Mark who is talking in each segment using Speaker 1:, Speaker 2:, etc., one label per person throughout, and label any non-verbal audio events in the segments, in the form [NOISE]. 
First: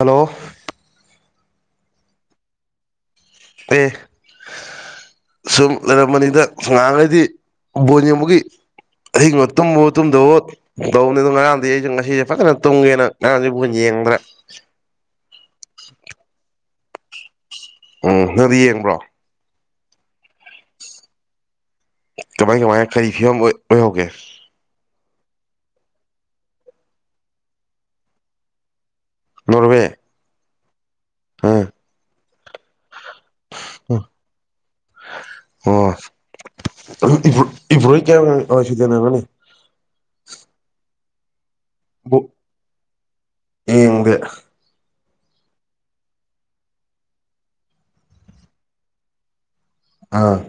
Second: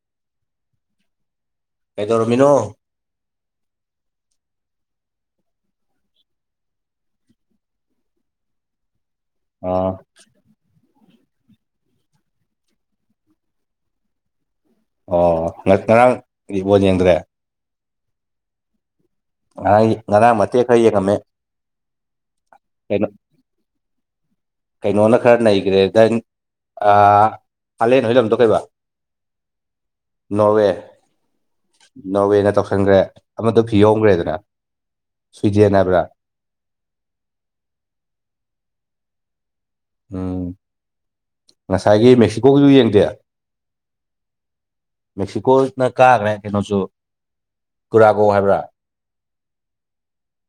Speaker 1: hello
Speaker 2: ꯀꯩꯗꯧꯔꯝꯃꯤꯅꯣ
Speaker 1: ꯄꯦ ꯁꯨꯝ ꯂꯩꯔꯝꯕꯅꯤꯗ ꯉꯥꯍꯟꯍꯩꯗꯤ ꯕꯣꯜ ꯌꯦꯡꯕꯒꯤ ꯑꯍꯤꯡꯒ ꯇꯨꯝꯕꯣ
Speaker 2: ꯑꯥ
Speaker 1: ꯇꯨꯝꯗꯕꯑꯣ ꯇꯧꯅꯤꯗꯣ ꯉꯔꯥꯡꯗꯤ ꯑꯩꯁꯨ ꯉꯁꯤꯁꯦ ꯐꯖꯅ ꯇꯨꯡꯒꯦꯅ ꯉꯔꯥꯡꯗꯤ ꯕꯣꯂ ꯌꯦꯡꯗ꯭ꯔꯦ
Speaker 2: ꯑꯣ ꯉꯔꯥꯡ ꯕꯣꯂ ꯌꯦꯡꯗ꯭ꯔꯦ
Speaker 1: ꯎꯝ ꯅꯪꯗꯤ ꯌꯦꯡꯕ꯭ꯔꯣ
Speaker 2: ꯑ ꯉꯔꯥꯡ ꯃꯠꯇꯦꯛ ꯈꯔ ꯌꯦꯡꯉꯝꯃꯦ
Speaker 1: ꯀꯃꯥꯏ ꯀꯃꯥꯏꯅ
Speaker 2: ꯀꯩꯅꯣ
Speaker 1: ꯀꯔꯤ ꯐꯤꯕꯝ ꯑꯣꯏꯍꯧꯒꯦ
Speaker 2: ꯀꯩꯅꯣꯅ ꯈꯔ ꯅꯩꯈ꯭ꯔꯦ ꯗꯦꯟ ꯍꯂꯦꯟ ꯍꯣꯏ ꯂꯝꯗꯣ ꯀꯩꯕ
Speaker 1: ꯅꯣꯔꯋꯦ
Speaker 2: ꯅꯣꯔꯋꯦ
Speaker 1: ꯑꯥ
Speaker 2: ꯅꯣꯔꯋꯦꯅ ꯇꯧꯁꯤꯟꯈ꯭ꯔꯦ ꯑꯃꯁꯦ ꯐꯤ ꯌꯣꯈ꯭ꯔꯦꯗ
Speaker 1: ꯑꯣ [UNINTELLIGIBLE]
Speaker 2: ꯎꯝ ꯉꯁꯥꯏꯒꯤ ꯃꯦꯛꯁꯤꯀꯣꯒꯤꯗꯨ ꯌꯦꯡꯗꯦ
Speaker 1: ꯌꯦꯡꯗꯦ
Speaker 2: ꯃꯦꯛꯁꯤꯀꯣꯅ ꯀꯥꯈ꯭ꯔꯦ ꯀꯩꯅꯣꯁꯨ ꯀꯨꯔꯥꯒꯣ ꯍꯥꯏꯕ꯭ꯔꯥ
Speaker 1: ꯑ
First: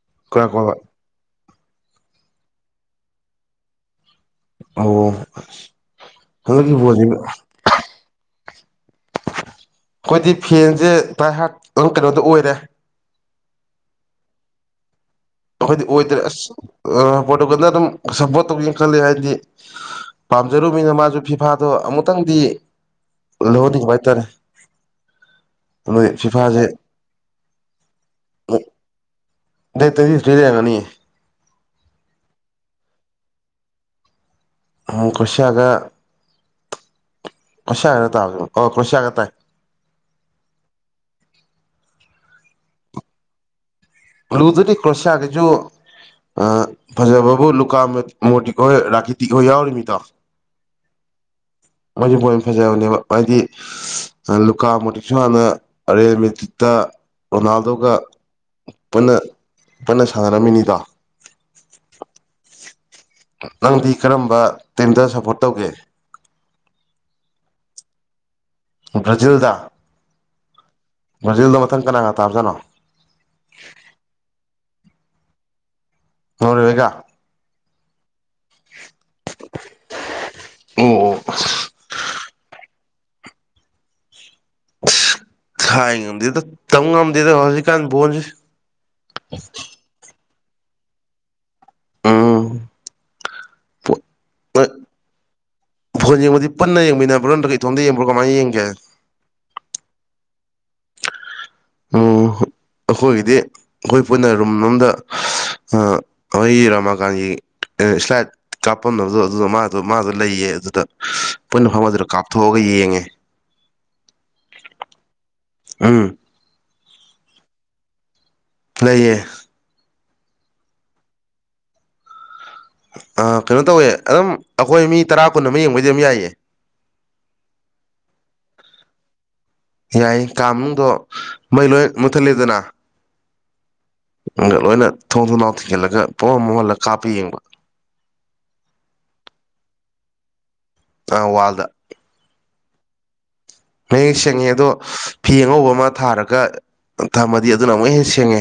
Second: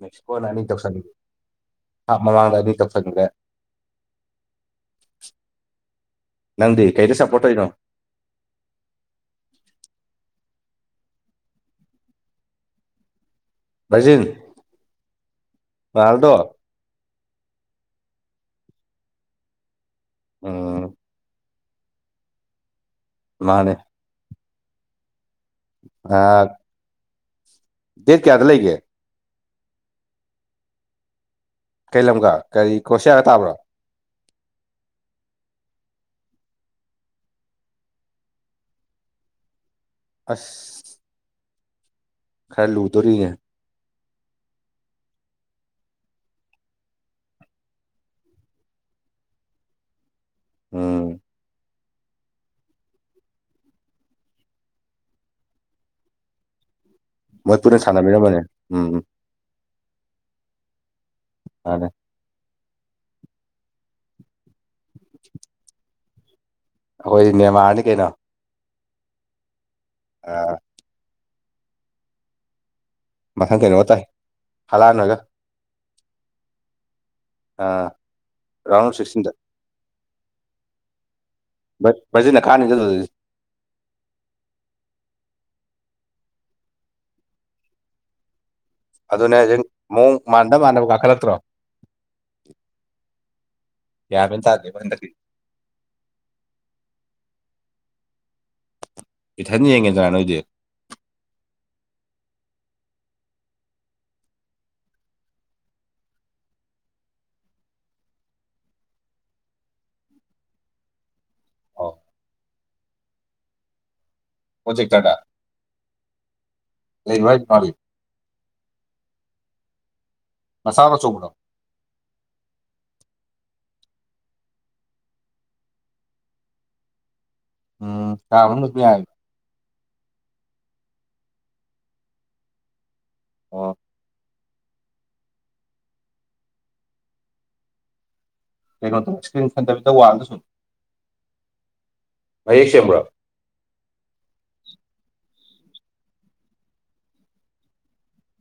Speaker 2: ꯃꯦꯛꯁꯤꯀꯣꯅ ꯑꯅꯤ ꯇꯧꯁꯟꯒꯔꯦ ꯍꯥꯞ ꯃꯃꯥꯡꯗ ꯑꯅꯤ ꯇꯧꯁꯟꯒꯔꯦ
Speaker 1: ꯑꯣ
Speaker 2: ꯅꯪꯗꯤ ꯀꯩꯗ ꯁꯞꯄꯣꯔꯠ
Speaker 1: [UNINTELLIGIBLE]
Speaker 2: ꯇꯧꯔꯤꯅꯣ
Speaker 1: ꯑꯩꯈꯣꯏꯗꯤ ꯐꯦꯟꯁꯦ [UNINTELLIGIBLE] ꯑꯗꯨ ꯀꯩꯅꯣꯗ ꯑꯣꯏꯔꯦ
Speaker 2: ꯕꯔꯖꯤꯟ
Speaker 1: ꯑꯩꯈꯣꯏꯗꯤ ꯑꯣꯏꯗ꯭ꯔꯦ ꯑꯁ ꯄꯣꯇꯨꯒꯜꯗ ꯑꯗꯨꯝ ꯁꯞꯄꯣꯔꯠ ꯇꯧꯒꯦꯅ ꯈꯜꯂꯤ ꯍꯥꯏꯗꯤ
Speaker 2: ꯎꯝ
Speaker 1: ꯄꯥꯝꯖꯔꯨꯅꯤꯅ ꯃꯥꯁꯨ ꯐꯤꯐꯥꯗꯣ ꯑꯃꯨꯛꯇꯪꯗꯤ
Speaker 2: ꯃꯥꯅꯦ
Speaker 1: ꯂꯧꯍꯟꯅꯤꯡꯕ ꯍꯥꯏꯇꯥꯔꯦ [UNINTELLIGIBLE]
Speaker 2: ꯑꯥ
Speaker 1: ꯐꯤꯐꯥꯁꯦ
Speaker 2: ꯗꯦꯠ ꯀꯌꯥꯗ ꯂꯩꯒꯦ
Speaker 1: ꯗꯦꯠ ꯇꯨꯏꯟꯇꯤ ꯊꯔ꯭ꯤ ꯂꯩꯔꯒꯅꯤꯌꯦ
Speaker 2: ꯀꯩ ꯂꯝꯒ ꯀꯔꯤ ꯀꯔꯣꯁꯤꯌꯥꯒ ꯇꯥꯕ꯭ꯔꯣ
Speaker 1: ꯎꯝ ꯀꯔ꯭ꯑꯣꯁꯤꯌꯥꯒ ꯁꯤꯌꯥꯒꯔꯥ ꯇꯥꯕꯗꯨꯕꯣ ꯑꯣ ꯀ꯭ꯔꯣꯁꯤꯌꯥꯒ ꯇꯥꯏ
Speaker 2: ꯑꯁ ꯈꯔꯂꯨꯗꯣꯔꯤꯒ
Speaker 1: ꯂꯨꯗꯗꯤ ꯀ꯭ꯔꯣꯁꯤꯌꯥꯒꯤꯁꯨ ꯐꯖꯕꯕꯨ ꯂꯨꯀꯥ ꯃꯣꯔꯇꯤꯛ ꯍꯣꯏ ꯔꯥꯀꯤꯇꯤꯛ ꯍꯣꯏ ꯌꯥꯎꯔꯤꯃꯤꯗꯣ
Speaker 2: ꯎꯝ
Speaker 1: ꯃꯣꯏꯖꯨ ꯕꯣꯟ ꯌꯥꯝ ꯐꯖꯕꯅꯦꯕ ꯍꯥꯏꯗꯤ ꯂꯨꯀꯥ ꯃꯣꯇꯤꯛꯁꯨ ꯍꯥꯟꯅ ꯔꯦꯑꯜ ꯃꯦꯇ꯭ꯔꯤꯠꯇ
Speaker 2: ꯃꯣꯏ ꯄꯨꯟꯅ
Speaker 1: ꯔꯣꯅꯥꯜꯗꯣꯒ
Speaker 2: ꯁꯥꯟꯅꯃꯤꯔꯝꯕꯅꯦ ꯎꯝ ꯎꯝ
Speaker 1: ꯄꯨꯟꯅ ꯄꯨꯟꯅ ꯁꯥꯟꯅꯔꯝꯃꯤꯅꯤꯗꯣ
Speaker 2: [UNINTELLIGIBLE]
Speaker 1: ꯅꯪꯗꯤ ꯀꯔꯝꯕ ꯇꯤꯝꯗ ꯁꯞꯄꯣꯔꯠ ꯇꯧꯒꯦ
Speaker 2: ꯑꯩꯈꯣꯏ ꯅꯦꯃꯥꯔꯅꯤ ꯀꯩꯅꯣ
Speaker 1: ꯕꯔꯖꯤꯜꯗ
Speaker 2: ꯑ
Speaker 1: ꯕ꯭ꯔꯥꯖꯤꯜꯗ ꯃꯊꯪ ꯀꯅꯥꯒ ꯇꯥꯕꯖꯥꯅꯣ
Speaker 2: ꯃꯊꯪ ꯀꯩꯅꯣ ꯇꯥꯏ ꯍꯂꯥꯑꯟ ꯍꯣꯏꯒ
Speaker 1: ꯅꯣꯔꯋꯦꯒ
Speaker 2: ꯑ ꯔꯥꯎꯟ ꯑꯣꯐ ꯁꯤꯛꯁꯇꯤꯟꯗ
Speaker 1: ꯑꯣ
Speaker 2: ꯕ ꯕꯔꯖꯤꯟꯅ ꯀꯥꯟꯅꯤꯗ ꯗꯨꯗꯗꯤ
Speaker 1: ꯊꯥꯏ ꯉꯝꯗꯦꯗ ꯇꯝ ꯉꯝꯗꯦꯗ ꯍꯧꯖꯤꯛꯀꯥꯟ ꯕꯣꯟꯁꯤ
Speaker 2: ꯑꯗꯨꯅꯦ ꯍꯢꯖꯤ ꯃꯑꯣꯡ ꯃꯥꯟꯗ ꯃꯥꯟꯗꯕ ꯀꯥꯈꯠꯂꯛꯇ꯭ꯔꯣ
Speaker 1: ꯄꯣꯠ
Speaker 2: ꯒ꯭ꯌꯥꯟ ꯃꯦꯟ
Speaker 1: ꯑ
Speaker 2: ꯇꯥꯗꯦꯕ ꯍꯟꯗꯛꯀꯤ
Speaker 1: ꯕꯣꯟ ꯌꯦꯡꯕꯗꯤ ꯄꯨꯟꯅ ꯌꯦꯡꯃꯤꯟꯅꯕ꯭ꯔ ꯅ꯭ꯇ꯭ꯔꯒ ꯏꯇꯣꯝꯗ ꯌꯦꯡꯕ꯭ꯔꯣ ꯀꯃꯥꯏꯅ ꯌꯦꯡꯒꯦ
Speaker 2: ꯏꯊꯟ ꯌꯦꯡꯉꯦꯗꯥ ꯅꯣꯏꯗꯤ
Speaker 1: ꯑꯣ ꯑꯩꯈꯣꯏꯒꯤꯗꯤ ꯑꯩꯈꯣꯏ ꯄꯨꯟꯅ ꯔꯨꯝ ꯑꯝꯗ ꯑ ꯑꯩꯈꯣꯏꯒꯤ ꯔꯃꯥ ꯀꯥꯟꯒꯤ ꯏꯁ꯭ꯂꯥꯏꯠ ꯀꯥꯞꯄꯝꯅꯕꯗꯣ ꯑꯗꯨꯗ ꯃꯥꯗꯣ ꯃꯥꯗꯨ ꯂꯩꯌꯦ ꯑꯗꯨꯗ ꯄꯨꯟꯅ
Speaker 2: ꯑꯣ
Speaker 1: ꯐꯝꯕꯗꯨꯗ ꯀꯥꯞꯊꯣꯛꯑꯒ ꯌꯦꯡꯉꯦ
Speaker 2: [UNINTELLIGIBLE] ꯄꯣꯖꯦꯛꯇꯔꯗ
Speaker 1: ꯎꯝ
Speaker 2: ꯂꯩꯕ꯭ꯔꯥ ꯍꯥꯢꯌꯦ ꯃꯥꯒꯤ
Speaker 1: ꯂꯩꯌꯦ
Speaker 2: ꯃꯁꯥꯔꯣ ꯑꯆꯧꯕ꯭ꯔꯣ
Speaker 1: ꯑ ꯀꯩꯅꯣ ꯇꯧꯋꯦ ꯑꯗꯨꯝ ꯑꯩꯈꯣꯏ ꯃꯤ ꯇꯔꯥ ꯀꯨꯟ ꯑꯃ ꯌꯦꯡꯕꯩꯗꯤ ꯑꯗꯨꯝ ꯌꯥꯏꯌꯦ
Speaker 2: ꯎꯝ ꯀꯥ ꯃꯅꯨꯗꯁꯨ ꯌꯥꯢ
Speaker 1: ꯌꯥꯏ ꯀꯥꯃꯅꯨꯡꯗꯣ ꯃꯩ ꯂꯣꯏ ꯃꯨꯠꯊꯠꯂꯦꯗꯅ
Speaker 2: ꯑꯣ
Speaker 1: ꯒ ꯂꯣꯏꯅ ꯊꯣꯡ ꯊꯣꯡꯅꯥꯎ ꯊꯤꯡꯖꯟꯂꯒ ꯄꯨꯡꯃꯝ ꯃꯝꯍꯜꯂ ꯀꯥꯞꯄ ꯌꯦꯡꯕ
Speaker 2: ꯀꯩꯅꯣꯗ ꯏꯁꯀ꯭ꯔꯤꯟ ꯐꯠꯇꯕꯤꯗ ꯋꯥꯜꯗ ꯁꯨꯝ
Speaker 1: ꯋꯥꯜꯗ
Speaker 2: ꯃꯌꯦꯛ ꯁꯦꯡꯕ꯭ꯔꯣ
Speaker 1: ꯃꯌꯦꯛ ꯁꯦꯡꯉꯦ ꯑꯗꯣ ꯐꯤ ꯑꯉꯧꯕ ꯑꯃ ꯊꯥꯔꯒ ꯊꯝꯃꯗꯤ ꯑꯗꯨꯅ ꯑꯃꯨꯛ ꯍꯦꯟꯅ ꯁꯦꯡꯉꯦ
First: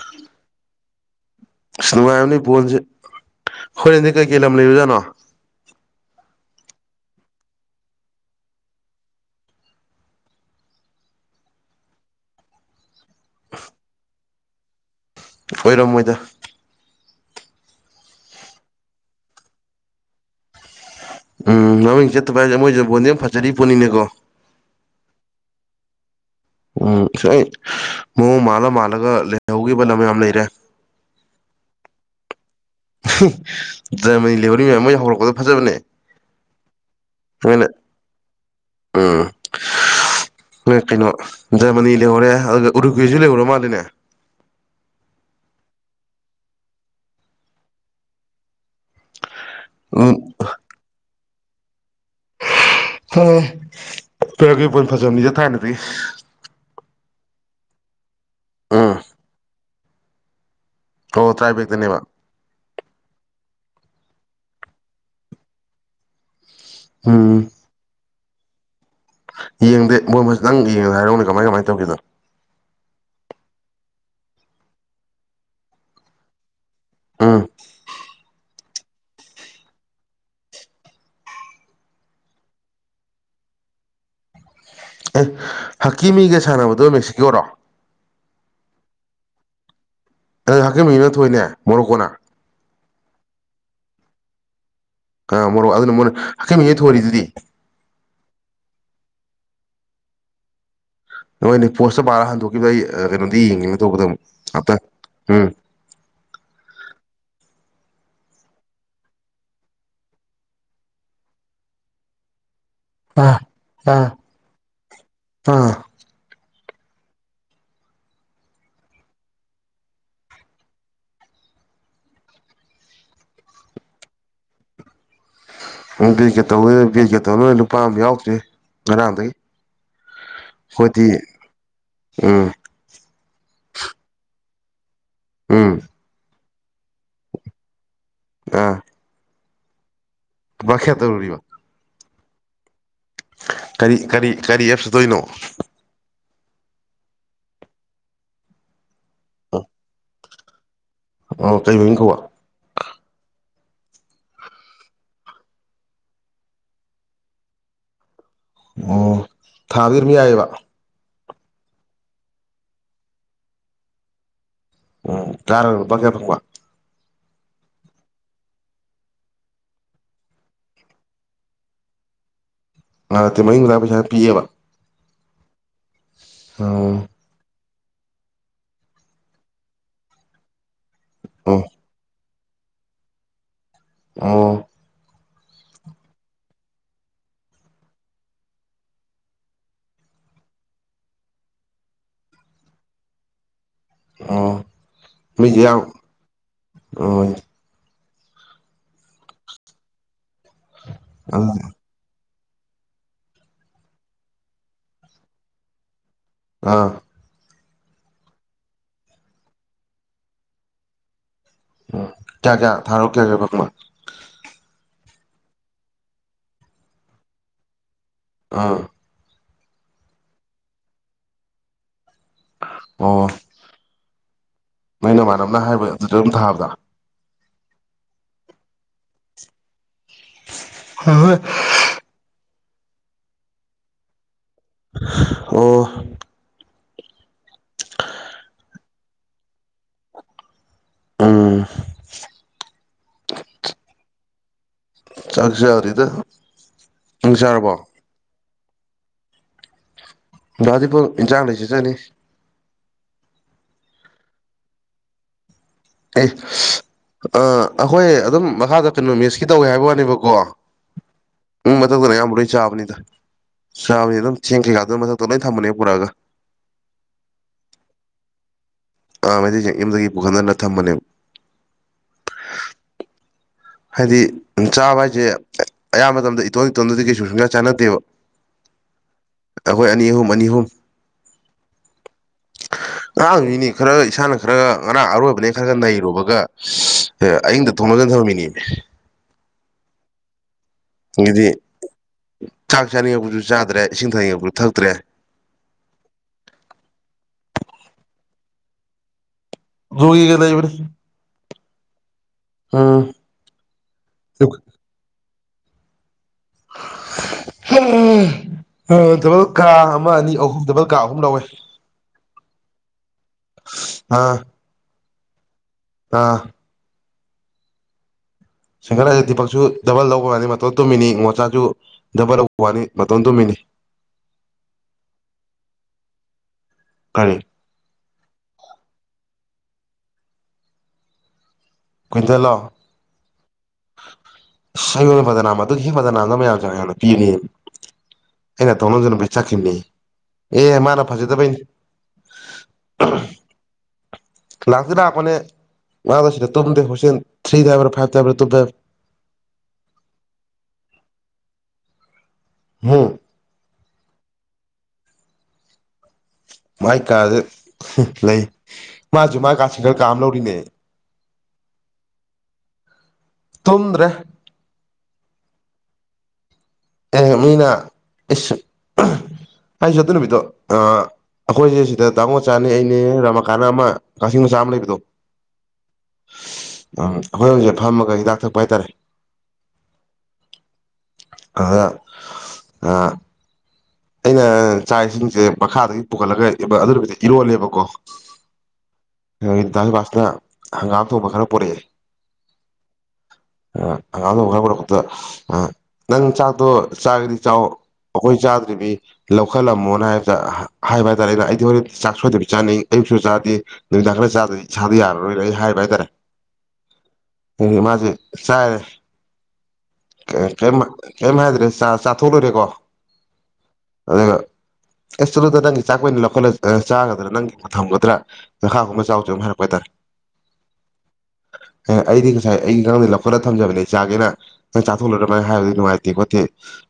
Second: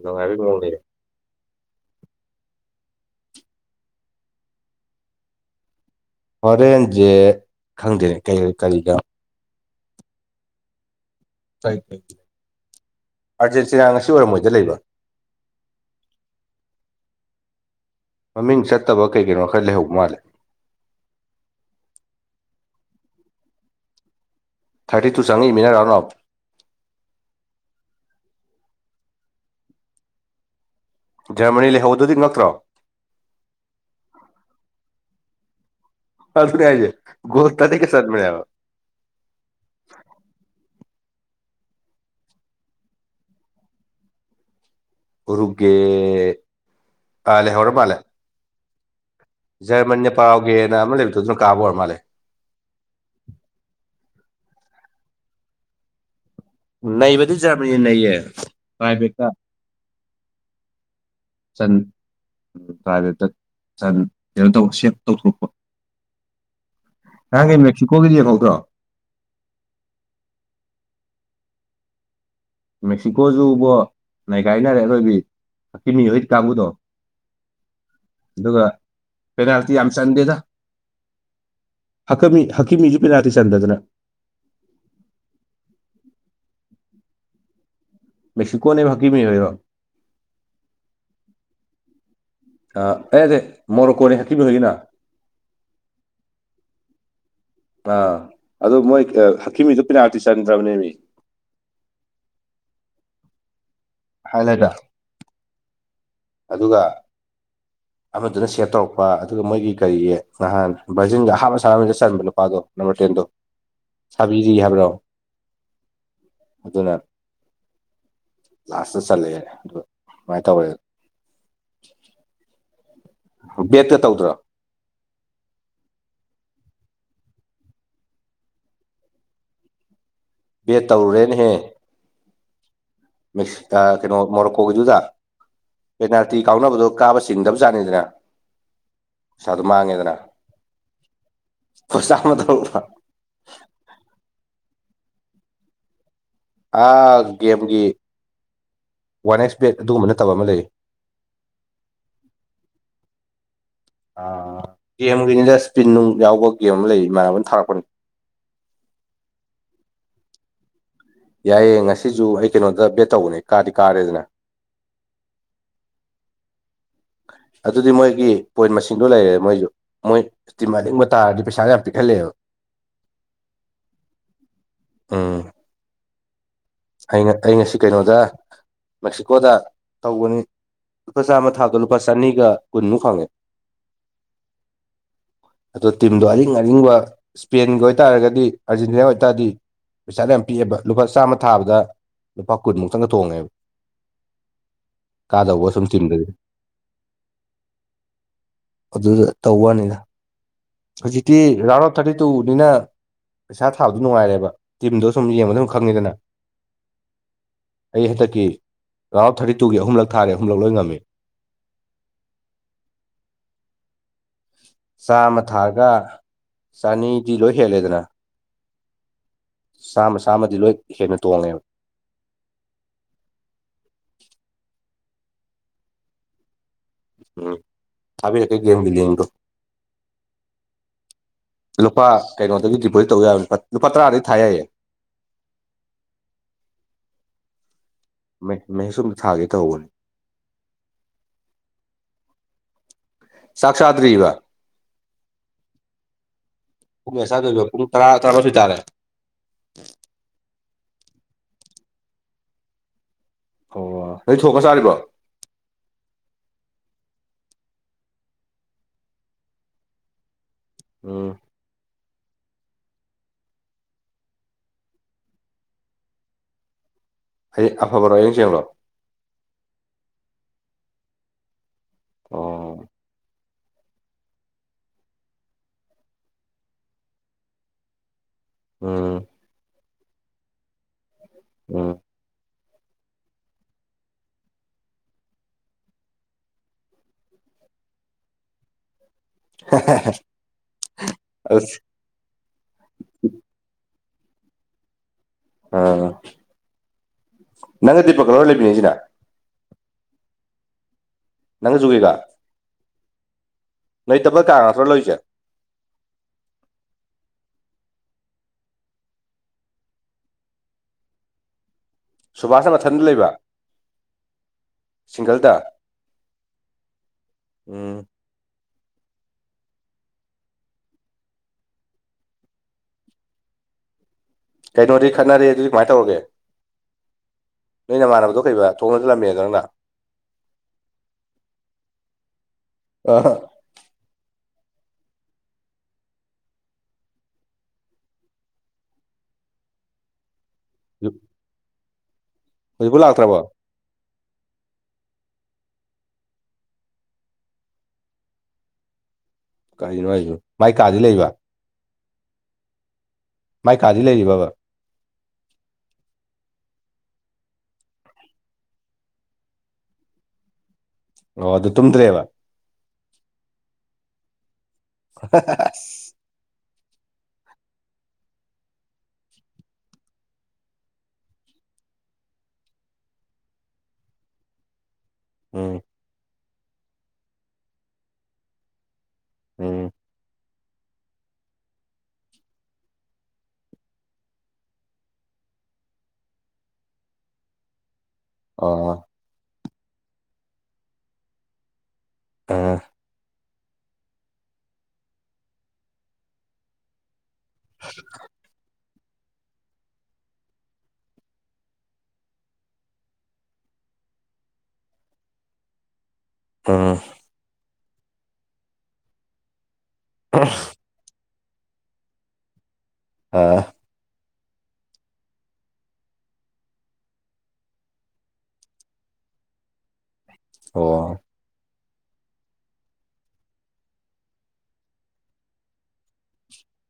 Speaker 2: ꯅꯨꯡꯉꯥꯢꯕꯩ ꯃꯋꯣꯡꯅꯤꯅꯦ
Speaker 1: ꯑꯁ ꯅꯨꯡꯉꯥꯏꯔꯝꯅꯤ ꯕꯣꯟꯁꯦ ꯍꯣꯏꯔꯦꯟꯗꯤ ꯀꯩꯀꯩ ꯂꯝ ꯂꯩꯕꯖꯥꯠꯅꯣ
Speaker 2: ꯍꯣꯔꯦꯟꯖꯦ ꯈꯪꯗꯦꯅꯦ ꯀꯩ ꯀꯔꯤꯒ ꯀꯩꯒ ꯑꯥꯔꯖꯦꯟꯇꯤꯅꯥ ꯉꯁꯤ ꯑꯣꯏꯔꯃꯣꯏꯗ ꯂꯩꯕ
Speaker 1: ꯑꯣꯏꯔꯝꯃꯣꯏꯗ
Speaker 2: ꯃꯃꯤꯡ ꯆꯠꯇꯕ ꯀꯩ ꯀꯅꯣ ꯈꯔ ꯂꯩꯍꯧꯕ ꯃꯥꯜꯂꯦ
Speaker 1: ꯎꯝ ꯃꯃꯤꯡ ꯆꯠꯇꯕ ꯍꯥꯏꯁꯦ ꯃꯣꯏꯁꯦ ꯕꯣꯟꯗꯤ ꯑꯗꯨꯝ ꯐꯖꯔꯤ ꯄꯣꯠꯅꯤꯅꯦꯀꯣ
Speaker 2: ꯊꯥꯔꯇꯤ ꯇꯨ ꯆꯪꯉꯛꯏꯃꯤꯅ ꯔꯥꯎꯟ ꯑꯐ
Speaker 1: ꯎꯝ ꯉ ꯑꯩ ꯃꯑꯣꯡ ꯃꯥꯜꯂ ꯃꯥꯜꯂꯒ ꯂꯩꯍꯧꯈꯤꯕ ꯂꯝ ꯌꯥꯝ ꯂꯩꯔꯦ
Speaker 2: ꯖꯔꯃꯅꯤ ꯂꯩꯍꯧꯕꯗꯨꯗꯤ ꯉꯛꯇ꯭ꯔꯣ
Speaker 1: ꯖꯔꯃꯅꯤ ꯂꯩꯍꯧꯔꯤ ꯃꯌꯥꯝ ꯃꯣꯏ ꯍꯧꯔꯛꯄꯗꯣ ꯐꯖꯕꯅꯦ
Speaker 2: ꯑꯗꯨꯅꯦ ꯍꯥꯢꯖꯦ ꯒꯣꯜ
Speaker 1: ꯅꯣꯏꯅ
Speaker 2: ꯇꯔꯦꯠꯀ ꯆꯟꯕꯅꯦ ꯍꯥꯢꯕ
Speaker 1: ꯎꯝ ꯍꯣꯏ ꯀꯩꯅꯣ ꯖꯔꯃꯅꯤ ꯂꯩꯍꯧꯔꯦ ꯑꯗꯨꯒ ꯎꯔꯨꯒꯦꯁꯨ ꯂꯩꯍꯧꯔꯣ ꯃꯥꯜꯂꯦꯅꯦ
Speaker 2: ꯎꯔꯨꯒꯦ ꯑ ꯂꯩꯍꯧꯔ ꯃꯥꯜꯂꯦ ꯖꯔꯃꯟꯅꯅ
Speaker 1: ꯎꯝ
Speaker 2: ꯄꯔꯥꯎꯒꯦꯅ ꯑꯃ ꯂꯩꯕꯗꯣ ꯑꯗꯨꯅ ꯀꯥꯕ ꯑꯣꯏꯔ ꯃꯥꯜꯂꯦ
Speaker 1: ꯍꯣꯏ-ꯍꯣꯏ ꯄꯦꯔꯨꯒꯦ ꯕꯣꯟ ꯐꯖꯕꯅꯤꯗ ꯊꯥꯏꯅꯗꯒꯤ
Speaker 2: ꯅꯩꯕꯗꯤ ꯖꯔꯃꯤꯅꯤ ꯅꯩꯌꯦ
Speaker 1: ꯎꯝ
Speaker 2: ꯇ꯭ꯔꯥꯏꯚꯦꯛꯇ
Speaker 1: ꯑꯣ ꯇ꯭ꯔꯥꯏꯕꯦꯛ ꯇꯅꯦꯕ
Speaker 2: ꯗ꯭ꯔꯥꯏꯚꯦꯠꯇ ꯆꯟ ꯀꯩꯅꯣꯇꯧ ꯁꯦꯞ ꯇꯧꯊꯣꯔꯛꯄ ꯉꯔꯥꯡꯒꯤ ꯃꯦꯛꯁꯤꯀꯣꯒꯤ ꯌꯦꯡꯍꯧꯗ꯭ꯔꯣ
Speaker 1: ꯌꯦꯡꯗꯦ ꯃꯣꯏ ꯕꯖ ꯆꯪꯒꯤ ꯍꯥꯅ ꯀꯃꯥꯏ ꯀꯃꯥꯏꯅ ꯇꯧꯒꯦꯗꯣ
Speaker 2: ꯃꯦꯛꯁꯤꯀꯣꯖꯨꯕꯣ ꯅꯩꯒꯥꯏꯅꯔꯦ ꯑꯔꯣꯏꯕꯤ ꯍꯀꯤꯃꯤ ꯍꯣꯢ ꯀꯥꯡꯕꯨꯗꯣ
Speaker 1: ꯎꯝ
Speaker 2: ꯑꯗꯨꯒ ꯄꯦꯅꯥꯜꯇꯤ ꯌꯥꯝ ꯆꯟꯗꯦꯗ ꯍꯀ ꯃꯤ ꯍꯀꯤꯃꯤꯁꯨ ꯄꯦꯅꯥꯜꯇꯤ ꯆꯟꯗꯗꯅ
Speaker 1: ꯑꯦ ꯍꯛꯀꯤ ꯃꯤꯒ ꯁꯥꯟꯅꯕꯗꯣ ꯃꯦꯛꯁꯤꯀꯣꯔꯣ
Speaker 2: ꯃꯦꯛꯁꯤꯀꯣ ꯅꯅꯦꯕ ꯍꯥꯀꯤ ꯃꯤ ꯑꯣꯏꯔꯣ
Speaker 1: ꯑꯗꯨ ꯍꯛꯆꯦꯜꯅ ꯊꯣꯛꯣꯏꯏꯅꯦ ꯃꯣꯔꯣꯛ ꯀꯣꯟꯅ
Speaker 2: ꯑ ꯑꯦ ꯗꯦ ꯃꯣꯔꯣ ꯀꯣꯔꯤ ꯍꯥꯀꯤꯕꯤ ꯍꯒꯒꯤꯅ
Speaker 1: ꯑꯥ ꯃꯣꯔꯣꯛ ꯑꯗꯨꯅ ꯃꯣꯏꯅ ꯍꯈꯩ ꯃꯤꯉꯩ ꯊꯣꯔꯤꯗꯨꯗꯤ
Speaker 2: ꯑꯥ ꯑꯗꯨ ꯃꯣꯏ ꯍꯛꯀꯤꯃꯤꯗꯨ ꯄꯤꯅꯥꯇꯤ ꯆꯟꯗ꯭ꯔꯕꯅꯦꯃꯤ
Speaker 1: ꯍꯣꯏꯅꯦ ꯄꯣꯁꯇ ꯄꯥꯜꯂ ꯍꯟꯗꯣꯛꯈꯤꯕꯩ ꯑ ꯀꯩꯅꯣꯗꯤ ꯌꯦꯡꯉꯤꯅꯦ ꯑꯇꯣꯞꯄꯗ ꯑꯃꯨꯛ
Speaker 2: ꯍꯥꯏꯂꯥꯏꯠꯇ
Speaker 1: ꯑꯥꯞꯇꯔ ꯎꯝ
Speaker 2: ꯑꯗꯨꯒ ꯑꯃꯗꯨꯅ ꯁꯦꯞ ꯇꯧꯔꯛꯄ ꯑꯗꯨꯒ ꯃꯣꯏꯒꯤ ꯀꯔꯤꯒꯤ ꯅꯍꯥꯟ ꯚꯔꯖꯤꯟꯒ ꯑꯍꯞ ꯑꯁꯥꯗ ꯆꯟꯕ ꯅꯨꯄꯥꯗꯣ ꯅꯝꯕꯔ ꯇꯦꯟꯗꯣ
Speaker 1: ꯑꯥ ꯑꯥ
Speaker 2: ꯁꯥꯕꯤꯔꯤ ꯍꯥꯏꯕ꯭ꯔꯣ
Speaker 1: ꯑꯥ
Speaker 2: ꯑꯗꯨꯅ ꯂꯥꯁꯇ ꯆꯠꯂꯛꯑꯦꯔ ꯑꯗꯨꯒ ꯁꯨꯃꯥꯏꯅ ꯇꯧꯋꯦ [UNINTELLIGIBLE] ꯕꯦꯛꯇ ꯇꯧꯗ꯭ꯔꯣ
Speaker 1: ꯕꯦꯁꯀꯦꯠ ꯇꯧ ꯕꯦꯀꯦꯠ ꯇꯧꯔꯣꯏ ꯂꯨꯄꯥ ꯑꯃ ꯌꯥꯎꯗ꯭ꯔꯤ ꯉꯔꯥꯡꯗꯒꯤ
Speaker 2: ꯕꯦꯠ
Speaker 1: ꯍꯗꯤ
Speaker 2: ꯇꯧꯔꯨꯔꯦꯅꯦꯍꯦ
Speaker 1: ꯎꯝ
Speaker 2: ꯀꯩꯅꯣ ꯃꯣꯔꯣꯀꯣꯒꯤꯗꯨꯗ
Speaker 1: ꯎꯝ
Speaker 2: ꯄꯦꯅꯥꯜꯇꯤ ꯀꯥꯎꯅꯕꯗꯣ ꯀꯥꯕ ꯆꯤꯡꯗꯕꯖꯥꯠꯅꯤꯗꯅ
Speaker 1: ꯑ
Speaker 2: ꯁ ꯑꯗꯨ ꯃꯥꯡꯉꯦꯗꯅ
Speaker 1: ꯨꯡꯃ ꯀ ꯈꯦꯗꯧꯔꯤꯕꯕ
Speaker 2: ꯄꯁꯥꯃꯗꯧ
Speaker 1: ꯀꯔꯤ ꯀꯔꯤ ꯀꯔꯤ ꯑꯦꯞꯁ ꯆꯠꯇꯣꯏꯅꯣ
Speaker 2: ꯒꯦꯝꯒꯤ ꯋꯥꯟ ꯑꯦꯛꯁ ꯕꯦꯠ ꯑꯗꯨꯒꯨꯝꯕ ꯅꯠꯇꯕ ꯑꯃ ꯂꯩ
Speaker 1: ꯑꯣ ꯀꯩ ꯃꯃꯤꯡ ꯀꯧꯕꯥ
Speaker 2: ꯑ ꯒꯦꯝꯒꯤꯅꯤꯗ ꯏꯁꯄꯤꯟ ꯅꯨꯡ ꯌꯥꯎꯕ ꯒꯦꯝ ꯑꯃ ꯂꯩ ꯃꯥꯟꯅꯕꯅꯥ ꯊꯥꯔꯛꯄꯅꯤ
Speaker 1: ꯑꯣ ꯊꯥꯕꯤꯔꯝ ꯌꯥꯏꯑꯕ
Speaker 2: ꯌꯥꯏꯌꯦ ꯉꯁꯤꯁꯨ ꯑꯩ ꯀꯩꯅꯣꯗ ꯕꯦꯠ ꯇꯧꯕꯅꯦ ꯀꯥꯗꯤ ꯀꯥꯔꯦꯗꯅꯥ
Speaker 1: ꯎꯝ ꯀꯥꯔꯨꯄꯥ ꯀꯌꯥ ꯐꯪꯕ
Speaker 2: ꯑꯗꯨꯗꯤ ꯃꯣꯏꯒꯤ ꯄꯣꯏꯟ ꯃꯁꯤꯡꯗꯣ ꯂꯩꯔꯦ ꯃꯣꯏꯁꯨ ꯃꯣꯏ ꯏꯁ ꯑꯔꯤꯛꯕ ꯇꯔꯗꯤ ꯄꯁꯥ ꯌꯥꯝ ꯄꯤꯛꯍꯂꯦꯕ
Speaker 1: ꯉꯥ ꯅꯠꯇꯦ ꯃꯔꯤꯨꯋꯥꯏ ꯄꯩꯁꯥ ꯄꯤꯌꯦꯕ
Speaker 2: ꯑꯥ
Speaker 1: ꯎꯟ
Speaker 2: ꯑꯩ ꯑꯩ ꯉꯁꯤ ꯀꯩꯅꯣꯗ ꯃꯦꯛꯁꯤꯀꯣꯗ ꯇꯧꯕꯅꯤ ꯂꯨꯄꯥ ꯆꯥꯝꯃ
Speaker 1: ꯑꯣ
Speaker 2: ꯊꯥꯕꯗꯥ ꯂꯨꯄꯥ ꯆꯅꯤꯒ ꯀꯨꯟꯃꯨꯛ ꯐꯪꯉꯦ
Speaker 1: ꯎꯟ
Speaker 2: [UNINTELLIGIBLE] ꯑꯗꯣ ꯇꯤꯝꯗꯣ ꯑꯔꯤꯡ ꯑꯔꯤꯡꯕ ꯁꯄꯦꯟꯒꯤ ꯑꯣꯏꯇꯥꯔꯗꯤ ꯑꯥꯔꯖꯦꯟꯇꯤꯅꯥ ꯑꯣꯏꯇꯥꯔꯗꯤ ꯄꯩꯁꯥꯗꯣ ꯌꯥꯝ ꯄꯤꯛꯑꯦꯕ ꯂꯨꯄꯥ ꯆꯥꯝꯃ ꯊꯥꯕꯗ ꯂꯨꯄꯥ ꯀꯨꯟꯃꯨꯛ ꯆꯪꯒ ꯊꯣꯡꯉꯦꯕ
Speaker 1: ꯑꯣ ꯃꯤꯁꯦ
Speaker 2: ꯀꯥꯗꯧꯕ
Speaker 1: ꯌꯥꯝ
Speaker 2: ꯁꯨꯝ ꯆꯤꯟꯗꯗꯤ ꯑꯗꯨꯗ ꯇꯧꯕꯋꯥꯅꯤꯗ ꯍꯧꯖꯤꯛꯇꯤ ꯊꯥꯔꯇꯤ ꯇꯨꯅꯤꯅ ꯄꯩꯁꯥ ꯊꯥꯕꯗꯣ ꯅꯨꯡꯉꯥꯏꯔꯦꯕ ꯇꯤꯝꯗꯣ ꯁꯨꯝ ꯌꯦꯡꯕ ꯑꯗꯨꯝ ꯈꯪꯉꯤꯗꯅ
Speaker 1: ꯑꯥ
Speaker 2: ꯑꯩ ꯍꯟꯗꯛꯀꯤ ꯔꯥꯎꯟ ꯊꯥꯔꯇꯤ ꯇꯨꯒꯤ ꯑꯍꯨꯝ ꯂꯛ ꯊꯥꯔꯦ ꯑꯍꯨꯝꯂꯛ ꯂꯣꯏ ꯉꯝꯃꯤ
Speaker 1: ꯎꯝ ꯀꯌꯥ ꯀꯌꯥ ꯊꯥꯔꯣ ꯀꯌꯥ ꯀꯌꯥ ꯐꯃ
Speaker 2: ꯆꯥꯝꯃ ꯊꯥꯔꯒ ꯆꯅꯤ ꯗꯤ ꯂꯣꯏ ꯍꯦꯜꯂꯦꯗꯅ
Speaker 1: ꯑꯥ
Speaker 2: ꯆꯥꯝꯃ ꯁꯥꯥꯝꯃꯗꯤ ꯂꯣꯏ ꯍꯦꯟꯅ ꯇꯣꯡ ꯉꯦꯕ
Speaker 1: ꯑꯣ ꯅꯪ ꯅꯃꯅꯕ ꯅ ꯍꯥꯏꯕ ꯑꯗꯨꯗ ꯑꯗꯨꯝ ꯊꯥꯕꯗ
Speaker 2: ꯎꯝ ꯊꯥꯕꯤ ꯑꯩ ꯀꯩ ꯒꯝꯕꯤ ꯂꯤꯒꯣ
Speaker 1: [UNINTELLIGIBLE]
Speaker 2: ꯂꯨꯄꯥ ꯀꯩꯅꯣꯗꯒꯤ ꯗꯤꯄꯣꯖꯤꯠ ꯇꯧ ꯌꯥꯕ ꯂꯨꯄꯥ ꯇꯔꯥꯗꯒꯤꯩ ꯊꯥ ꯌꯥꯏꯌꯦ
Speaker 1: ꯑꯣ
Speaker 2: ꯃꯩ ꯃꯩꯁꯨꯝ ꯊꯥꯒꯦ ꯇꯧꯕꯅꯦ
Speaker 1: ꯎꯝ
Speaker 2: ꯆꯥꯛ ꯆꯥ ꯗꯔꯤꯕ
Speaker 1: ꯆꯥꯛ ꯆꯗꯔꯤꯗ
Speaker 2: ꯄꯨꯡ ꯃꯁꯥꯗꯧꯕ ꯄꯨꯡ ꯇꯔꯥ ꯔꯥꯃꯁꯨꯣꯏ ꯇꯥꯔꯦ
Speaker 1: ꯗꯑꯩꯄꯨꯔ ꯆꯥꯗꯩꯁꯤ ꯆꯅꯤ
Speaker 2: ꯑꯣ ꯅ ꯊꯣꯛ ꯉꯥ ꯆꯥꯔꯤꯕꯣ
Speaker 1: ꯑꯦ ꯑꯩꯈꯣꯏ ꯑꯗꯨꯝ ꯃꯈꯥꯗ ꯀꯩꯅꯣꯃꯤꯁꯀꯤ ꯇꯧꯋꯦ ꯍꯥꯏꯕ ꯋꯥꯅꯦꯕ ꯀꯣ
Speaker 2: ꯎꯟ
Speaker 1: ꯎꯝ ꯃꯊꯛꯇꯅ ꯑꯌꯥꯝꯕ ꯂꯣꯏ ꯆꯥꯕꯅꯤꯗ ꯆꯥꯕꯅꯤ ꯑꯗꯨꯝ ꯊꯦꯡ ꯀꯩꯀꯥ ꯑꯗꯨꯅ ꯃꯊꯛꯇ ꯂꯣꯏ ꯊꯝꯃꯅꯦ ꯄꯨꯔꯛ ꯑꯒ
Speaker 2: ꯍꯥꯏꯗꯤ ꯑꯐꯕꯔꯣ ꯌꯦꯌꯦꯡ ꯆꯦꯡ ꯂꯣ
Speaker 1: ꯑꯥ ꯃꯩꯇꯩ ꯆꯦꯡ ꯌꯨꯝꯗꯒꯤ ꯄꯨꯈꯟꯗꯅ ꯊꯝꯕꯅꯦꯕ
Speaker 2: ꯑꯣ
Speaker 1: ꯍꯥꯏꯗꯤ ꯆꯥꯕ ꯍꯥꯏꯁꯦ ꯑꯌꯥꯝꯕ ꯃꯇꯝꯗ ꯏꯇꯣꯟꯜ ꯏꯇꯣꯟꯗꯗꯤ ꯀꯩ ꯁꯨꯡꯌꯥ ꯆꯥꯟꯅꯗꯦꯕ
Speaker 2: ꯎꯝ
Speaker 1: ꯑꯩꯈꯣꯏ ꯑꯅꯤ ꯑꯍꯨꯝ ꯑꯅꯤ ꯑꯍꯨꯝ
Speaker 2: ꯎꯝ
Speaker 1: ꯉꯔꯥꯡꯗꯤꯅꯦ ꯈꯔ ꯏꯁꯥꯅ ꯈꯔꯒ ꯉꯔꯥꯡ ꯑꯔꯣꯏꯕꯅꯦ ꯈꯔꯒ ꯅꯩꯔꯨꯕꯒ ꯑꯦ ꯑꯍꯤꯡꯗ ꯊꯣꯡ ꯂꯣꯟꯖꯟ ꯊꯃꯝꯃꯤꯅꯤꯃꯦ
Speaker 2: [UNINTELLIGIBLE]
Speaker 1: ꯑꯗꯤ
Speaker 2: ꯑꯁ
Speaker 1: ꯆꯥꯛ ꯆꯥꯅꯤꯡꯉꯛꯄꯁꯨ ꯆꯥꯗ꯭ꯔꯦ ꯏꯁꯤꯡ ꯊꯛꯅꯤꯡꯉꯛꯄꯁꯨ ꯊꯛꯇ꯭ꯔꯦ
Speaker 2: ꯑꯥ ꯅꯪꯒ ꯗꯤꯄꯛꯀꯔꯣ ꯂꯩꯃꯤꯟꯅꯩꯁꯤꯅ
Speaker 1: ꯖꯣꯒꯤꯒ ꯂꯩꯕꯅꯦ
Speaker 2: ꯅꯪꯒ ꯖꯣꯒꯤꯒ
Speaker 1: ꯎꯝ
Speaker 2: ꯂꯩꯇꯕ ꯀꯥ ꯉꯠꯇꯔꯥ ꯂꯧꯔꯤꯁꯦ
Speaker 1: [UNINTELLIGIBLE] ꯗꯕꯜ ꯀꯥ ꯑꯃ ꯑꯅꯤ ꯑꯍꯨꯝ ꯗꯕꯜ ꯀꯥ ꯑꯍꯨꯝ ꯂꯧꯋꯦ
Speaker 2: ꯁꯨꯕꯥꯁꯅ ꯃꯊꯟꯗ ꯂꯩꯕ꯭ꯔꯥ
Speaker 1: ꯑꯥ
Speaker 2: ꯎꯝ
Speaker 1: ꯁꯤꯡꯒꯜ ꯍꯥꯏꯁꯦ ꯗꯤꯄꯛꯁꯨ ꯗꯕꯜ ꯂꯧꯕ ꯋꯥꯅꯦ ꯃꯇꯣꯟ ꯇꯨꯝꯃꯤꯅꯤ ꯉꯣꯆꯥꯁꯨ ꯗꯕꯜ ꯂꯧ ꯋꯥꯅꯤ ꯃꯇꯣꯟ ꯇꯨꯝꯃꯤꯅꯤ
Speaker 2: ꯀꯩꯅꯣꯗꯤ ꯈꯠꯅꯔꯦ ꯗꯨꯗꯤ ꯀꯃꯥꯏꯅ ꯇꯧꯔꯒꯦ
Speaker 1: ꯀꯔꯤ
Speaker 2: ꯅꯣꯏ ꯃꯥꯟꯅꯕꯗꯣ ꯀꯩꯕ ꯊꯣꯡ ꯂꯣꯟꯖꯜꯂꯝꯃꯦꯗꯣ ꯅꯪꯅ
Speaker 1: ꯀ꯭ꯋꯤꯟꯇꯟꯂꯣ ꯏꯁ ꯑꯩꯉꯣꯟꯗ ꯕꯗꯅꯥꯝ ꯑꯗꯨꯒꯤ ꯍꯦꯛ ꯕꯗꯅꯥꯝꯗꯣ ꯃꯌꯥꯝ ꯆꯪꯉ ꯑꯩꯉꯣꯟꯗ ꯄꯤꯕꯅꯦ ꯑꯩꯅ ꯊꯣꯡ ꯂꯣꯟꯖꯜꯂꯝꯕꯩ ꯆꯠꯈꯤꯕꯅꯦ ꯑꯦ ꯃꯥꯅ ꯐꯖꯗꯕꯩꯅꯤ
Speaker 2: ꯍꯧꯖꯤꯛꯐꯥꯎ ꯂꯥꯛꯇ꯭ꯔꯕꯣ
Speaker 1: ꯂꯥꯛꯇꯤ ꯂꯥꯛꯄꯅꯦ ꯃꯥꯗꯣ ꯁꯤꯗ ꯇꯨꯝꯗꯦ ꯍꯣꯏꯇꯦꯟ ꯊ꯭ꯔꯤꯗ ꯍꯥꯏꯕ꯭ꯔꯥ ꯐꯥꯏꯚꯇ ꯍꯥꯏꯕ꯭ꯔꯥ ꯇꯨꯝꯃꯦ ꯍꯥꯏꯝ
Speaker 2: ꯀꯔꯤꯅꯣ ꯍꯥꯏꯁꯤꯕꯨ ꯃꯥꯏ ꯀꯥꯗꯤ ꯂꯩꯕ
Speaker 1: ꯍꯨꯡ
Speaker 2: ꯃꯥꯏ ꯀꯥꯗꯤ ꯂꯩꯔꯤꯕꯕ
Speaker 1: ꯃꯥꯥꯏ ꯀꯥꯁꯦ ꯂꯩ ꯃꯥꯁꯨ ꯃꯥꯏ ꯀꯥꯥ ꯁꯤꯡꯒꯜ ꯀꯥ ꯑꯃ ꯂꯧꯔꯤꯅꯦ
Speaker 2: ꯑꯣ ꯑꯗꯨ ꯇꯨꯝꯗ꯭ꯔꯦꯕ
Speaker 1: ꯇꯨꯝꯗ꯭ꯔꯦ
Speaker 2: [UNINTELLIGIBLE]
Speaker 1: ꯑꯦ ꯃꯤꯅ ꯏꯁ ꯑꯩꯁꯨ ꯑꯗꯨ ꯅꯨꯃꯤꯠꯇꯣ ꯑ ꯑꯩꯈꯣꯏꯁꯦ ꯁꯤꯗ ꯗꯥ ꯉꯣꯆꯥꯅꯦ ꯑꯩꯅꯦ ꯔꯥꯃꯀꯥꯟꯅ ꯑꯃ ꯀꯛꯆꯤꯡ ꯃꯆꯥ ꯑꯃ ꯂꯩꯕꯗꯣ
Speaker 2: ꯎꯝ
Speaker 1: ꯎꯝ ꯑꯩꯈꯣꯏ ꯑꯍꯨꯝꯁꯦ ꯐꯝꯃꯒ ꯍꯤꯗꯥꯛ ꯊꯛꯄ ꯍꯥꯏꯇꯥꯔꯦ
Speaker 2: ꯎꯝ
Speaker 1: ꯑꯗꯨꯗ ꯑ ꯑꯩꯅ ꯆꯥꯛ ꯏꯁꯤꯡꯁꯦ ꯃꯈꯥꯗꯒꯤ ꯄꯨꯈꯠꯂꯒ [UNINTELLIGIBLE] ꯑꯗꯨ ꯅꯨꯃꯤꯠꯇꯣ ꯏꯔꯣꯜꯂꯦꯕꯀꯣ
Speaker 2: ꯑ
Speaker 1: ꯗꯥꯁꯨꯕꯥꯁꯅ ꯍꯪꯒꯥꯝ ꯊꯣꯡꯕ ꯈꯔ ꯄꯨꯔꯛꯑꯦ
Speaker 2: ꯑꯥ
Speaker 1: ꯑ ꯍꯪꯒꯥꯝ ꯊꯣꯡꯕ ꯈꯔ ꯄꯨꯔꯛꯄꯗꯨꯗ ꯑ ꯅꯪ ꯆꯥꯛꯇꯣ ꯆꯥꯒꯦꯗꯤ ꯆꯥꯎ ꯑꯩꯈꯣꯏ ꯆꯥ ꯗ꯭ꯔꯤ ꯂꯧꯈꯠꯂꯝꯃꯣꯅ ꯍꯥꯏꯕꯗ ꯍꯥꯏꯕ ꯍꯥꯏꯇꯥꯔꯦ ꯑꯩꯅ ꯑꯩꯗꯤ ꯍꯣꯔꯦꯟ ꯆꯥꯛ ꯁꯣꯏꯗꯕꯤ ꯆꯥꯅꯤ ꯑꯌꯨꯛꯁꯨ ꯆꯥꯗꯦ ꯅꯨꯃꯤꯗꯥꯡ ꯈꯔ ꯆꯥꯗ꯭ꯔꯗꯤ ꯏꯁꯥꯗꯣ ꯌꯥꯔꯔꯣꯏꯅ ꯑꯩ ꯍꯥꯏꯕ ꯍꯥꯏꯇꯥꯔꯦ
Speaker 2: ꯑ
Speaker 1: ꯃꯥꯁꯦ ꯆꯥꯏꯔꯦ ꯀꯩꯝ ꯀꯩꯝ ꯍꯥꯏꯗ꯭ꯔꯦ ꯆꯥ ꯆꯥꯊꯣꯛ ꯂꯣꯏꯔꯦꯀꯣ
Speaker 2: ꯑꯥ
Speaker 1: ꯑꯗꯨꯒ ꯑꯦꯁ ꯆꯂꯣꯗ ꯅꯪꯒꯤ ꯆꯥꯛꯄꯨ ꯑꯩꯅ ꯂꯧꯈꯠꯂ ꯆꯥꯒꯗ꯭ꯔꯥ ꯅꯪꯒꯤꯕꯨ ꯊꯝꯒꯗ꯭ꯔꯥ ꯃꯈꯥ ꯀꯨꯝꯃ ꯆꯥꯎꯆꯣ ꯑꯃꯨꯛ ꯍꯥꯏꯔꯛꯄ ꯍꯥꯏꯇꯥꯔꯦ
Speaker 2: ꯑꯣ
Speaker 1: ꯑꯦ ꯑꯩꯗꯤ ꯉꯁꯥꯏ ꯑꯩꯒꯤ ꯏꯉꯥꯡꯗ ꯂꯧꯈꯠꯂ ꯊꯝꯖꯕꯅꯦ ꯆꯥꯒꯦꯅ ꯅꯪ ꯆꯥꯊꯣꯛꯂꯨꯔꯃꯥꯏꯅ ꯍꯥꯏꯕꯗꯨꯗꯤ ꯅꯨꯡꯉꯥꯏꯇꯦ ꯈꯣꯠꯇꯦ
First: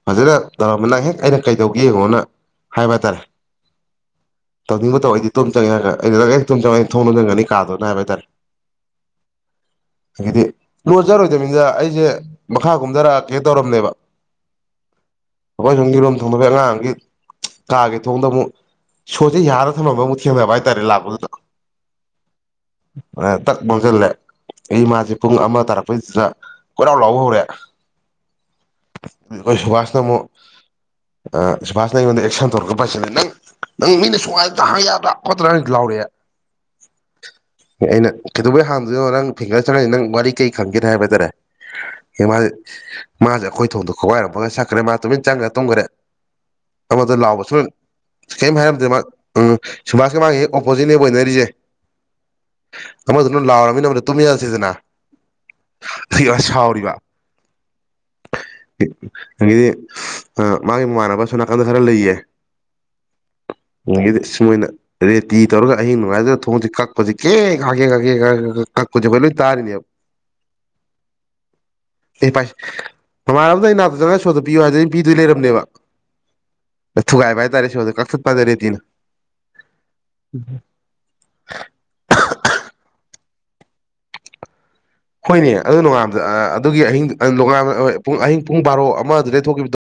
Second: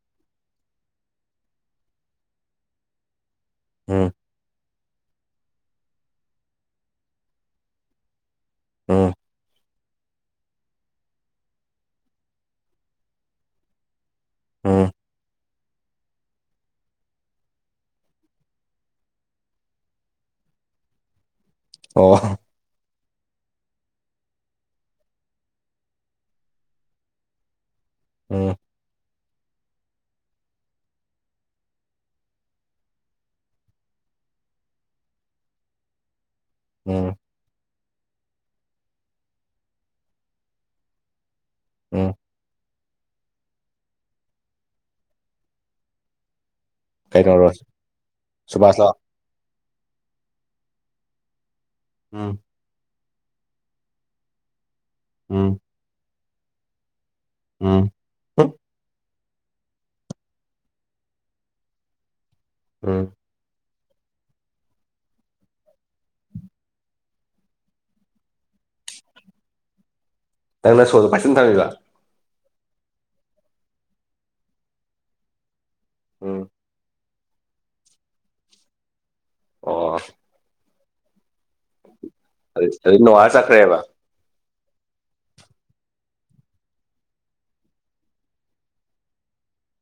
Speaker 1: ꯐꯖꯅ ꯇꯧꯔꯝꯕ ꯅꯪ ꯍꯦꯛ ꯑꯩꯅ ꯀꯩꯗꯧꯒꯦ ꯌꯦꯡꯉꯣꯅ ꯍꯥꯏꯕ ꯍꯥꯏꯇꯥꯔꯦ
Speaker 2: ꯎꯝ
Speaker 1: ꯇꯧꯅꯤꯡꯕ ꯇꯧ ꯑꯩꯗꯤ ꯇꯨꯝ ꯆꯪꯉ ꯍꯥꯏꯔꯒ ꯑꯩꯅ ꯂꯪꯩꯅ ꯇꯨꯝ ꯆꯪꯉ ꯑꯩꯅꯣꯡꯅ ꯆꯪꯒꯅꯤ ꯀꯥꯗꯅ ꯍꯥꯏꯇꯥꯔꯦ
Speaker 2: ꯎꯥ
Speaker 1: ꯍꯥꯏꯗꯤ ꯂꯣꯟꯖꯔꯣꯏꯗꯃꯤꯅꯤꯗ ꯑꯩꯁꯦ ꯃꯈꯥ ꯀꯨꯝꯊꯔꯛꯑꯀꯦ ꯇꯧꯔꯝꯅꯦꯕ
Speaker 2: ꯑꯣ
Speaker 1: ꯑꯩꯈꯣꯏ ꯁꯣꯝꯒꯤꯔꯣꯝ ꯊꯣꯡꯅꯕꯒꯤ ꯑꯉꯥꯡꯒꯤ ꯀꯥꯒꯤ ꯊꯣꯡꯗ ꯑꯃꯨꯛ ꯁꯣꯁꯦ ꯌꯥꯔꯒ ꯊꯝꯃꯝꯕ ꯑꯃꯨꯛ ꯊꯦꯡꯅꯕ ꯍꯥꯏꯇꯥꯥꯔꯦ ꯂꯥꯛꯄꯗꯨꯗ
Speaker 2: ꯑꯣ
Speaker 1: ꯑ ꯊꯛꯄ ꯆꯜꯂꯦ ꯑꯩ ꯃꯥꯁꯦ ꯄꯨꯡ ꯑꯃ ꯇꯥꯔꯛꯄꯩꯗ ꯀꯣꯏꯔꯥꯎ ꯂꯥꯎꯕ ꯍꯧꯔꯛꯑꯦ
Speaker 2: ꯑꯣꯝ
Speaker 1: ꯑꯩꯈꯣꯏ ꯁꯨꯕꯥꯁꯅ ꯑꯃꯣ ꯑ ꯁꯁ ꯕꯥꯅ ꯌꯣꯟ ꯑꯦꯛꯁꯟ ꯇꯧꯣꯔꯒꯄꯕꯥꯁꯦ ꯂꯩ ꯅꯪ ꯅꯪ ꯃꯤꯅ ꯁꯨꯉꯥꯏꯗ ꯍꯥꯏ ꯌꯥꯗ꯭ꯔꯥ ꯈꯣꯠꯇ꯭ꯔꯥꯪꯥꯎꯔꯦ
Speaker 2: ꯎꯝ
Speaker 1: ꯑꯩꯅ ꯀꯩꯗꯧꯕꯩ ꯍꯥꯡꯗꯣꯏꯅꯣ ꯅꯪ ꯐꯤꯡꯒꯔ ꯆꯪꯉꯁꯤ ꯅꯪ ꯋꯥꯔꯤ ꯀꯩ ꯈꯪꯒꯦ ꯍꯥꯏꯕ ꯇꯥꯔꯦ
Speaker 2: ꯎꯝ
Speaker 1: ꯃꯥꯁꯦ ꯃꯥꯁꯦ ꯑꯩꯈꯣꯏ ꯊꯣꯡꯗꯣ ꯈꯣꯡꯋꯥꯏꯔꯝꯃꯒ ꯁꯛꯈ꯭ꯔꯦ ꯃꯥ ꯇꯨꯃꯤꯟ ꯆꯪꯈ꯭ꯔꯦ ꯇꯨꯝꯈꯔꯦ ꯑꯃꯗ
Speaker 2: ꯀꯩꯅꯣꯔꯣ
Speaker 1: ꯂꯥꯎꯕꯁꯨꯅꯩꯝ ꯍꯥꯏꯔꯕꯗꯦ
Speaker 2: ꯁꯨꯕꯥꯁꯂꯣ
Speaker 1: ꯃꯥ ꯁꯨꯕꯥꯁꯀꯤ ꯃꯥꯥꯡ ꯍꯦꯛ ꯑꯣꯄꯣꯖꯤꯠꯅꯦꯕ ꯑꯣꯏꯅꯔꯤꯁꯦ
Speaker 2: ꯎꯝ
Speaker 1: ꯑꯃꯗ ꯅꯣꯏ ꯂꯥꯎꯔꯕꯃꯤꯅ ꯑꯃꯗ ꯇꯨꯝꯃꯤꯟꯅꯁꯤꯁꯤꯅ
Speaker 2: ꯑ
Speaker 1: ꯁꯤ ꯁꯥꯎꯔꯤꯕ
Speaker 2: ꯎꯝ
Speaker 1: ꯍꯥꯏꯗꯤ ꯃꯥꯒꯤ ꯃꯃꯥꯟꯅꯕ ꯁꯣ ꯅꯥꯀꯟꯗ ꯈꯔ ꯂꯩꯌꯦ
Speaker 2: ꯎꯝ
Speaker 1: ꯗꯤ ꯁꯨꯃꯥꯏꯅ ꯔꯦꯇꯤ ꯇꯧꯔꯒ ꯑꯍꯤꯡ ꯅꯨꯡꯉꯥꯏꯗꯅ ꯊꯣꯡꯁꯤꯦ ꯀꯛꯄꯁꯤꯦ ꯀꯦ ꯀꯛꯀꯦ ꯀꯥꯀꯦ ꯀꯛꯄꯁꯦ ꯑꯩꯈꯣꯏ ꯂꯣꯏ ꯇꯥꯔꯤꯅꯦꯕ
Speaker 2: ꯇꯅ ꯁꯣꯄꯁꯅ ꯊꯥꯡꯕꯤꯒ
Speaker 1: ꯑꯦ ꯄꯥꯏ ꯃꯃꯥꯟ ꯑꯃꯗ ꯑꯩ ꯅꯥꯗ ꯆꯪꯒ ꯁꯣꯗ ꯄꯤꯌꯨ ꯍꯥꯏꯗꯩꯅ ꯄꯤꯗꯣꯏ ꯂꯩꯔꯝꯅꯦꯕ
Speaker 2: ꯑꯣ
Speaker 1: ꯑ ꯊꯨꯒꯥꯏꯕ ꯍꯥꯏꯇꯥꯔꯦ ꯁꯣꯗ ꯀꯛꯊꯠ ꯄꯥꯖꯔꯦꯇꯤꯅ
Speaker 2: ꯑꯣ ꯑꯗꯨ ꯅꯣꯋꯥꯥ ꯆꯈ꯭ꯔꯦꯕ
Speaker 1: ꯍꯣꯏꯅꯦ ꯑꯗꯨ ꯅꯣꯡꯉꯥꯟꯕꯗ ꯑꯗꯨꯒꯤ ꯑꯍꯤꯡꯉ ꯄꯨꯡ ꯑꯍꯤꯡ ꯄꯨꯡ ꯕꯥꯔꯣ ꯑꯃ ꯑꯗꯨꯗꯩ ꯊꯣꯛꯈꯤꯕꯗꯣ